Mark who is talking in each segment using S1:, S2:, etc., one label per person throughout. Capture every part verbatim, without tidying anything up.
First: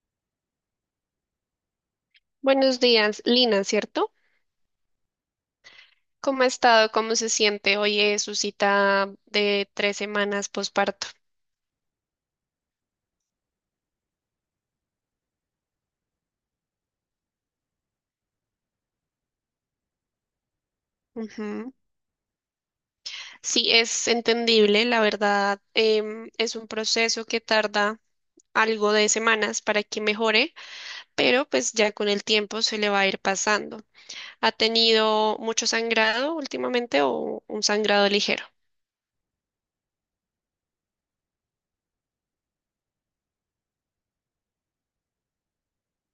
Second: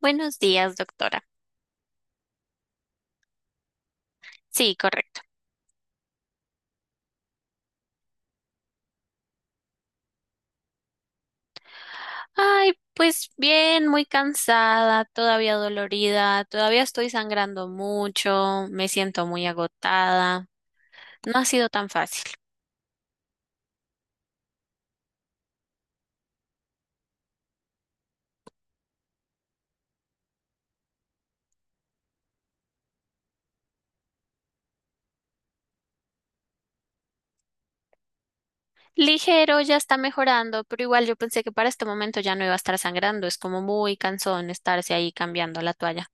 S1: Buenos días, doctora.
S2: Buenos días, Lina, ¿cierto?
S1: Sí, correcto.
S2: ¿Cómo ha estado? ¿Cómo se siente? Hoy es su cita de tres semanas posparto.
S1: Ay, pues bien, muy cansada, todavía dolorida, todavía estoy sangrando mucho, me siento muy agotada. No ha sido
S2: Ujú.
S1: tan fácil.
S2: Sí, es entendible, la verdad, em, es un proceso que tarda algo de semanas para que mejore, pero pues ya con el tiempo se le va a ir pasando. ¿Ha tenido mucho sangrado últimamente o un sangrado ligero?
S1: Ligero, ya está mejorando, pero igual yo pensé que para este momento ya no iba a estar sangrando. Es como muy cansón estarse ahí cambiando la toalla.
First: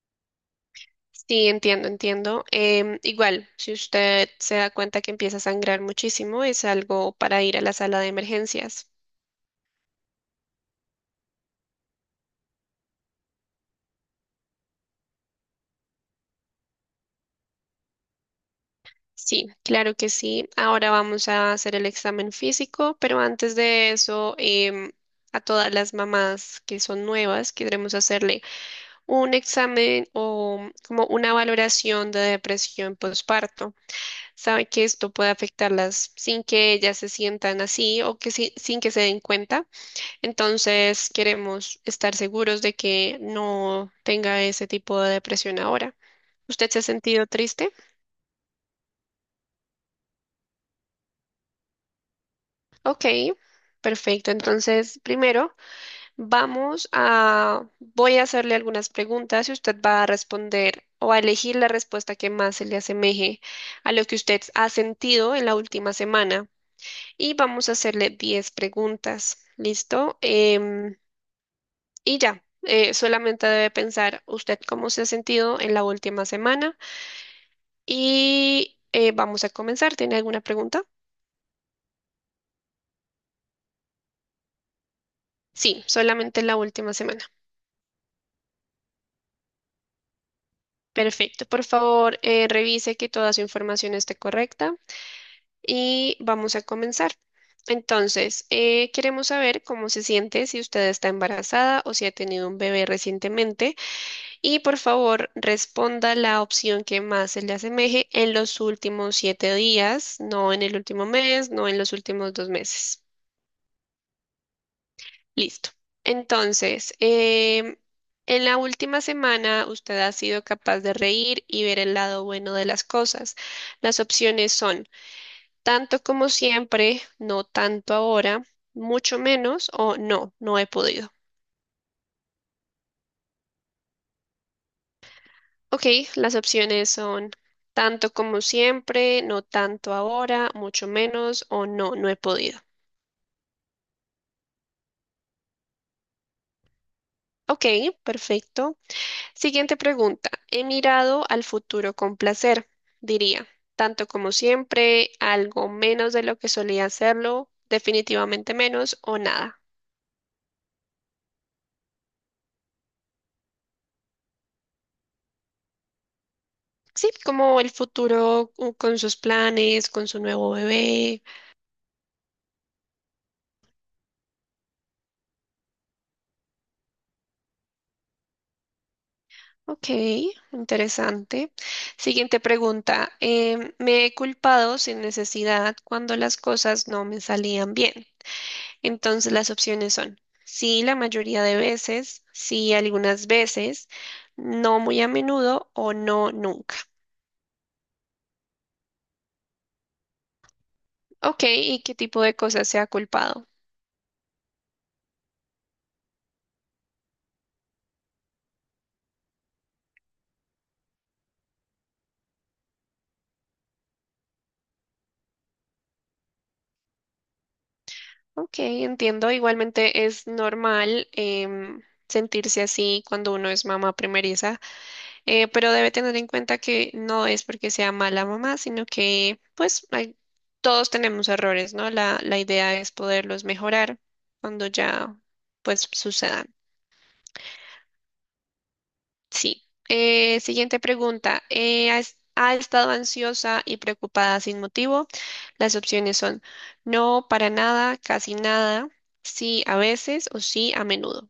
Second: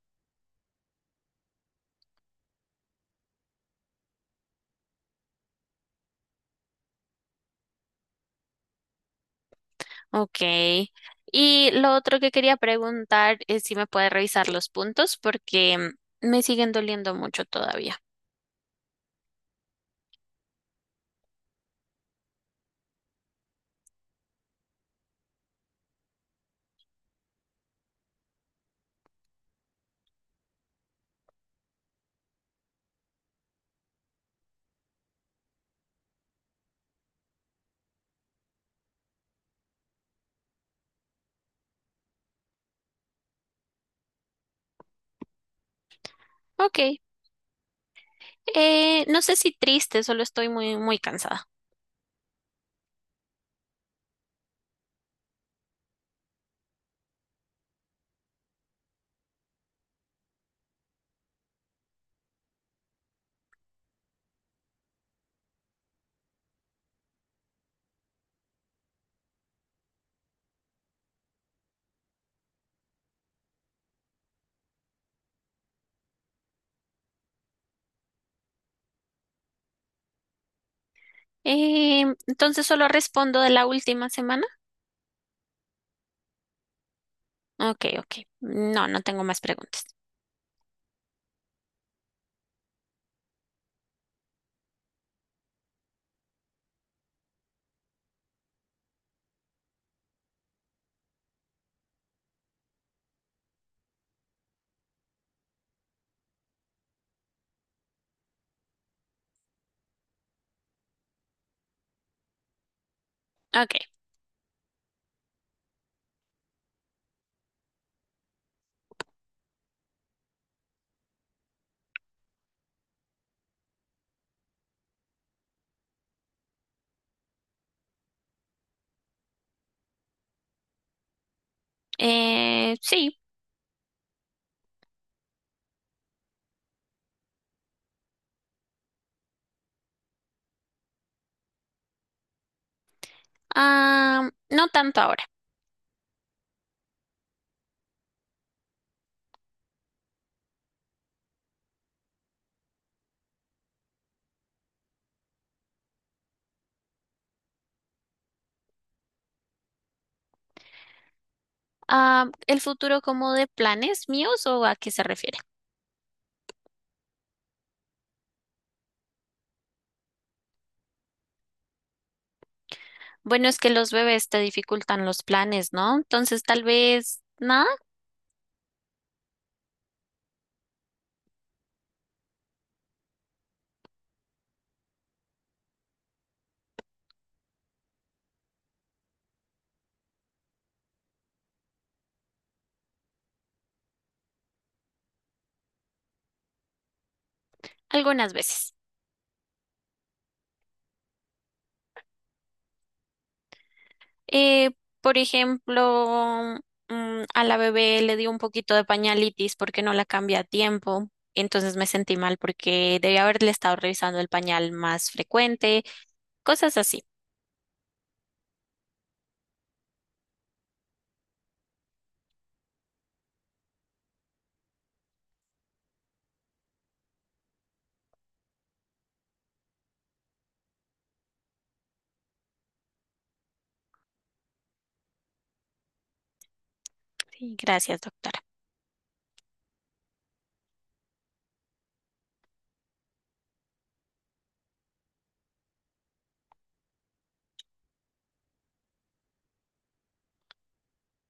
S2: Sí, entiendo, entiendo. Em, igual, si usted se da cuenta que empieza a sangrar muchísimo, es algo para ir a la sala de emergencias.
S1: Ok. Y lo otro que quería preguntar es si me puede revisar los puntos porque mm, me siguen doliendo mucho todavía.
S2: Sí, claro que sí. Ahora vamos a hacer el examen físico, pero antes de eso, em, a todas las mamás que son nuevas, queremos hacerle un examen o como una valoración de depresión postparto. Sabe que esto puede afectarlas sin que ellas se sientan así o que si- sin que se den cuenta. Entonces, queremos estar seguros de que no tenga ese tipo de depresión ahora. ¿Usted
S1: Ok.
S2: se ha sentido triste?
S1: Eh, no sé si triste, solo estoy muy, muy cansada.
S2: Ok, perfecto. Entonces, primero vamos a, voy a hacerle algunas preguntas y usted va a responder o a elegir la respuesta que más se le asemeje a lo que usted ha sentido en la última semana. Y vamos a hacerle diez preguntas. ¿Listo? Em, y ya, eh, solamente debe pensar usted cómo se ha sentido en la última semana. Y eh, vamos a comenzar. ¿Tiene alguna pregunta?
S1: Eh, entonces solo respondo de la última semana.
S2: Sí, solamente la última semana.
S1: Ok, ok. No, no tengo más preguntas.
S2: Perfecto. Por favor, eh, revise que toda su información esté correcta y vamos a comenzar. Entonces, eh, queremos saber cómo se siente si usted está embarazada o si ha tenido un bebé recientemente y por favor responda la opción que más se le asemeje en los últimos siete días, no en el último mes, no en los últimos dos meses.
S1: Ok.
S2: Listo. Entonces, em, en la última semana usted ha sido capaz de reír y ver el lado bueno de las cosas. Las opciones son tanto como siempre, no tanto ahora, mucho menos o no, no he podido.
S1: Eh, sí.
S2: Ok, las opciones son tanto como siempre, no tanto ahora, mucho menos o no, no he podido.
S1: Ah, no tanto ahora.
S2: Ok, perfecto. Siguiente pregunta. He mirado al futuro con placer, diría, tanto como siempre, algo menos de lo que solía hacerlo, definitivamente menos o nada.
S1: Ah, ¿el futuro como de planes míos o a qué se refiere?
S2: Sí, como el futuro uh, con sus planes, con su nuevo bebé.
S1: Bueno, es que los bebés te dificultan los planes, ¿no? Entonces tal vez, nada,
S2: Ok, interesante. Siguiente pregunta. Em, me he culpado sin necesidad cuando las cosas no me salían bien. Entonces las opciones son sí la mayoría de veces, sí algunas veces, no muy a menudo o no nunca.
S1: algunas veces.
S2: Ok, ¿y qué tipo de cosas se ha culpado?
S1: Eh, por ejemplo, mm, a la bebé le dio un poquito de pañalitis porque no la cambié a tiempo. Entonces me sentí mal porque debía haberle estado revisando el pañal más frecuente, cosas así.
S2: Ok, entiendo. Igualmente es normal em, sentirse así cuando uno es mamá primeriza, eh, pero debe tener en cuenta que no es porque sea mala mamá, sino que pues hay- todos tenemos errores, ¿no? La, la idea es poderlos mejorar cuando ya pues sucedan.
S1: Sí, gracias, doctora.
S2: Sí. Eh, siguiente pregunta. Eh, ¿has- ¿ha estado ansiosa y preocupada sin motivo? Las opciones son no, para nada, casi nada, sí a veces o sí a menudo.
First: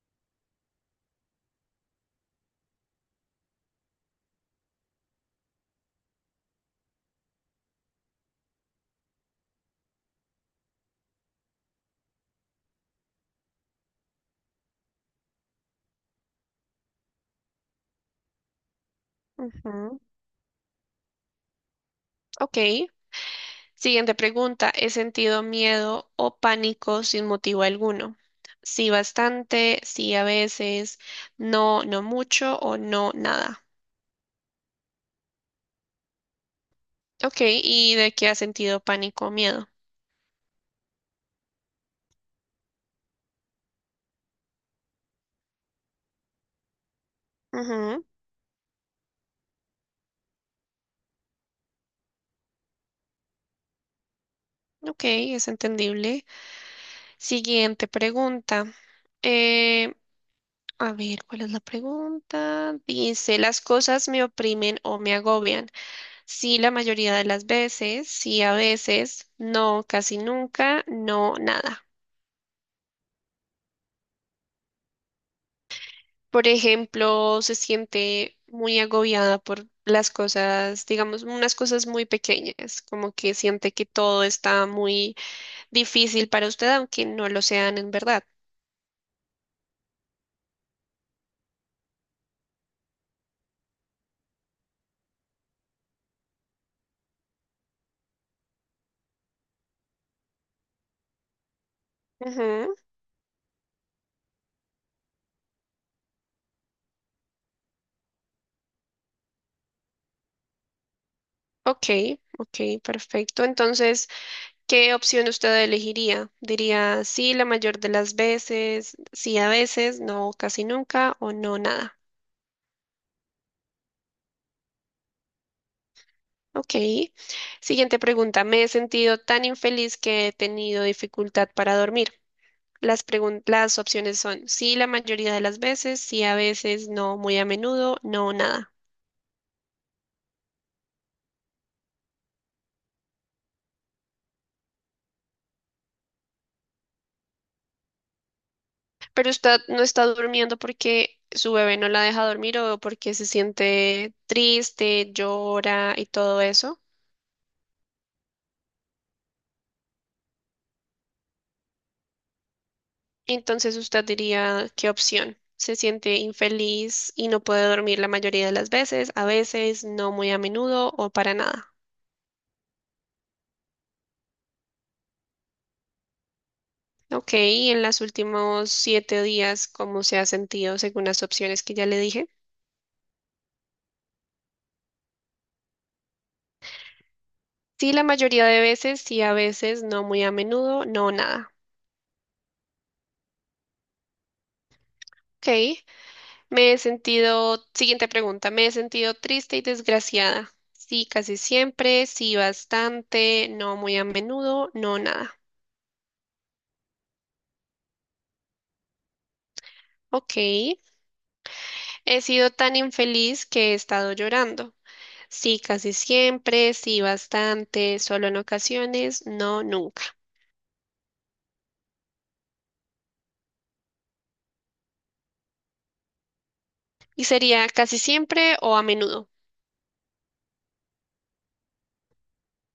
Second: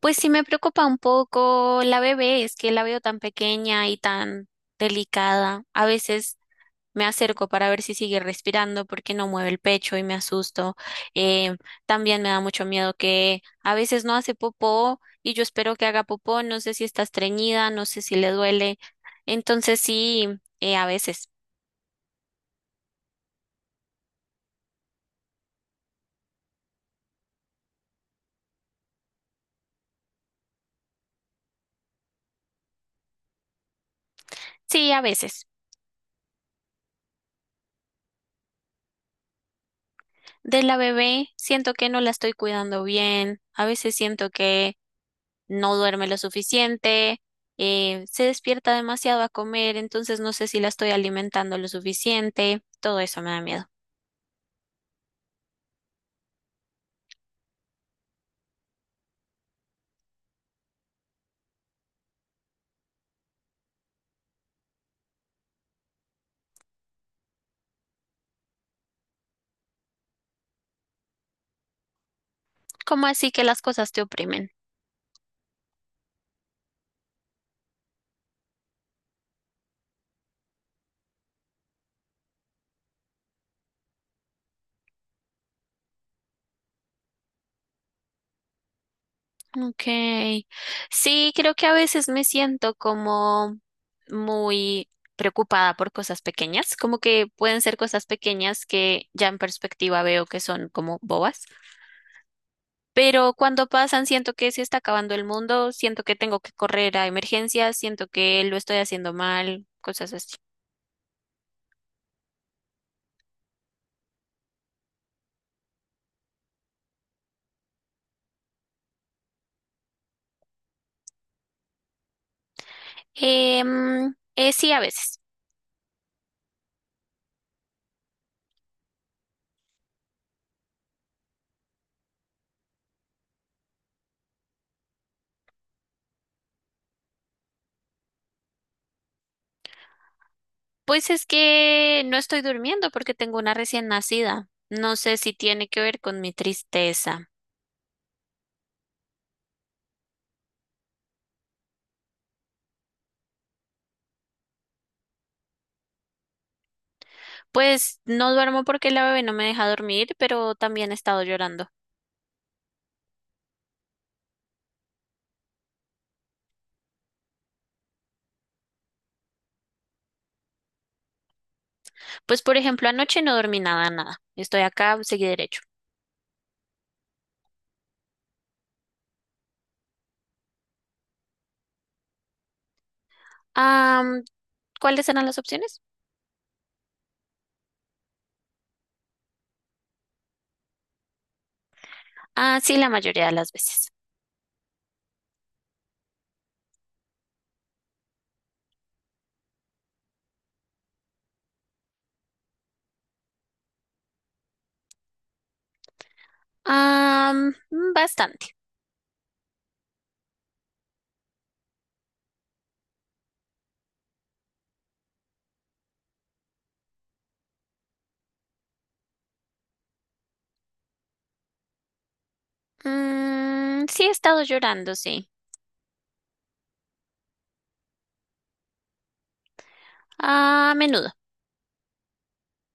S1: Pues sí me preocupa un poco la bebé, es que la veo tan pequeña y tan delicada. A veces me acerco para ver si sigue respirando porque no mueve el pecho y me asusto. Eh, También me da mucho miedo que a veces no hace popó y yo espero que haga popó. No sé si está estreñida, no sé si le duele. Entonces
S2: Ujú.
S1: sí, eh, a veces.
S2: Ok. Siguiente pregunta, ¿he sentido miedo o pánico sin motivo alguno? Sí, bastante, sí, a veces, no, no mucho o no, nada.
S1: Sí, a veces.
S2: Ok, ¿y de qué has sentido pánico o miedo?
S1: De la bebé siento que no la estoy cuidando bien. A veces siento que no duerme lo suficiente.
S2: Ujú,
S1: Eh, se despierta demasiado a comer, entonces no sé si la estoy alimentando lo suficiente. Todo eso me da miedo.
S2: ok, es entendible. Siguiente pregunta. Eh, a ver, ¿cuál es la pregunta? Dice, ¿las cosas me oprimen o me agobian? Sí, la mayoría de las veces, sí, a veces, no, casi nunca, no, nada.
S1: ¿Cómo así que las cosas te oprimen?
S2: Por ejemplo, se siente muy agobiada por las cosas, digamos, unas cosas muy pequeñas, como que siente que todo está muy difícil para usted, aunque no lo sean en verdad.
S1: Ok. Sí, creo que a veces me siento como muy preocupada por cosas pequeñas, como que pueden ser cosas pequeñas que ya en perspectiva veo que son como bobas,
S2: Ujú.
S1: pero cuando pasan siento que se está acabando el mundo, siento que tengo que correr a emergencias, siento que lo estoy haciendo mal, cosas así.
S2: Ok, ok, perfecto. Entonces, ¿qué opción usted elegiría? ¿Diría sí la mayor de las veces, sí a veces, no casi nunca o no nada?
S1: Em, eh, sí, a veces.
S2: Ok. Siguiente pregunta. Me he sentido tan infeliz que he tenido dificultad para dormir. Las pregun- las opciones son sí la mayoría de las veces, sí a veces, no muy a menudo, no nada.
S1: Pues es que no estoy durmiendo porque tengo una recién nacida. No sé si tiene que ver con mi tristeza.
S2: Pero usted no está durmiendo porque su bebé no la deja dormir o porque se siente triste, llora y todo eso.
S1: Pues no duermo porque la bebé no me deja dormir, pero también he estado llorando.
S2: Entonces usted diría, ¿qué opción? Se siente infeliz y no puede dormir la mayoría de las veces, a veces, no muy a menudo o para nada.
S1: Pues por ejemplo, anoche no dormí nada, nada. Estoy acá, seguí derecho.
S2: Ok, y en los últimos siete días, ¿cómo se ha sentido según las opciones que ya le dije?
S1: Am, ¿Cuáles eran las opciones?
S2: Sí, la mayoría de veces, sí, a veces, no muy a menudo, no nada.
S1: Ah, sí, la mayoría de las veces.
S2: Ok, me he sentido, siguiente pregunta, me he sentido triste y desgraciada. Sí, casi siempre, sí, bastante, no muy a menudo, no nada.
S1: Am, mm, bastante.
S2: Ok, he sido tan infeliz que he estado llorando. Sí, casi siempre, sí, bastante, solo en ocasiones, no nunca.
S1: Mm, sí, he estado llorando, sí.
S2: ¿Y sería casi siempre o a menudo?
S1: A menudo.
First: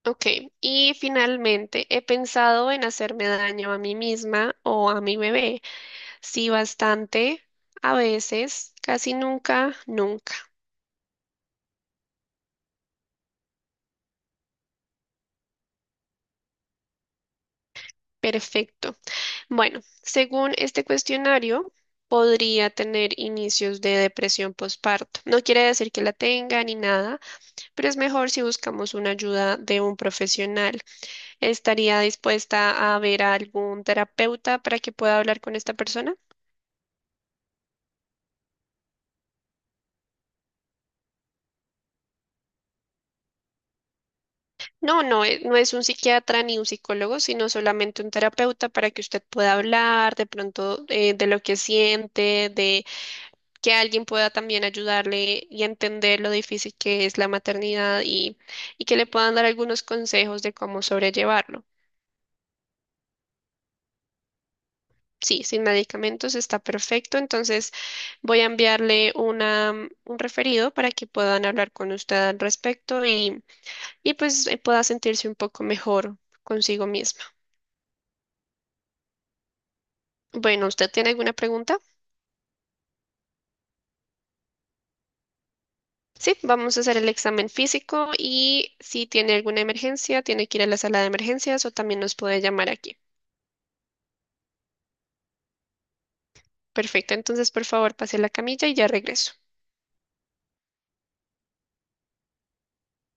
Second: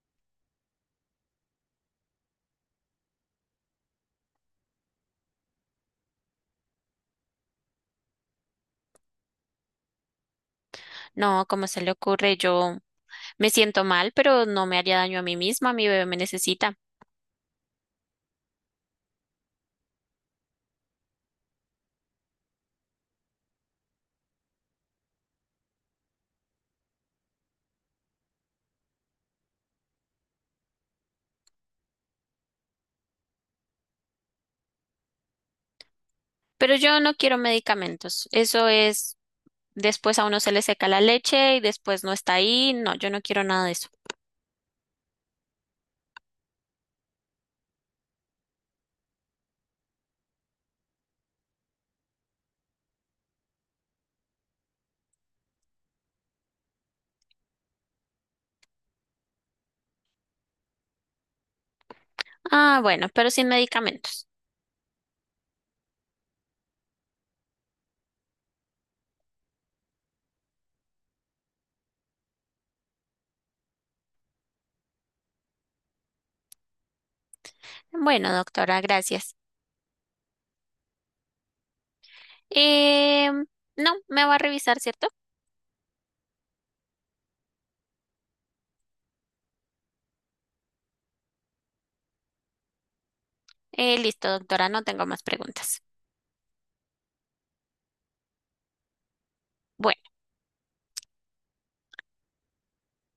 S2: Ok, y finalmente he pensado en hacerme daño a mí misma o a mi bebé. Sí, bastante, a veces, casi nunca, nunca.
S1: No, ¿cómo se le ocurre? Yo me siento mal, pero no me haría daño a mí misma, mi bebé me necesita.
S2: Perfecto. Bueno, según este cuestionario, podría tener inicios de depresión postparto. No quiere decir que la tenga ni nada, pero es mejor si buscamos una ayuda de un profesional. ¿Estaría dispuesta a ver a algún terapeuta para que pueda hablar con esta persona?
S1: Pero yo no quiero medicamentos. Eso es, después a uno se le seca la leche y después no está ahí. No, yo no quiero nada de eso.
S2: No, no, e- no es un psiquiatra ni un psicólogo, sino solamente un terapeuta para que usted pueda hablar de pronto eh, de lo que siente, de que alguien pueda también ayudarle y entender lo difícil que es la maternidad y, y que le puedan dar algunos consejos de cómo sobrellevarlo.
S1: Ah, bueno, pero sin medicamentos.
S2: Sí, sin medicamentos está perfecto, entonces voy a enviarle una, mm, un referido para que puedan hablar con usted al respecto y, y pues eh, pueda sentirse un poco mejor consigo mismo.
S1: Bueno, doctora, gracias.
S2: Bueno, ¿usted tiene alguna pregunta?
S1: Eh, no, me va a revisar, ¿cierto?
S2: Sí, vamos a hacer el examen físico y si tiene alguna emergencia, tiene que ir a la sala de emergencias o también nos puede llamar aquí.
S1: Eh, listo, doctora, no tengo más preguntas.
S2: Perfecto, entonces por favor pase a la camilla y ya regreso.
S1: Bueno.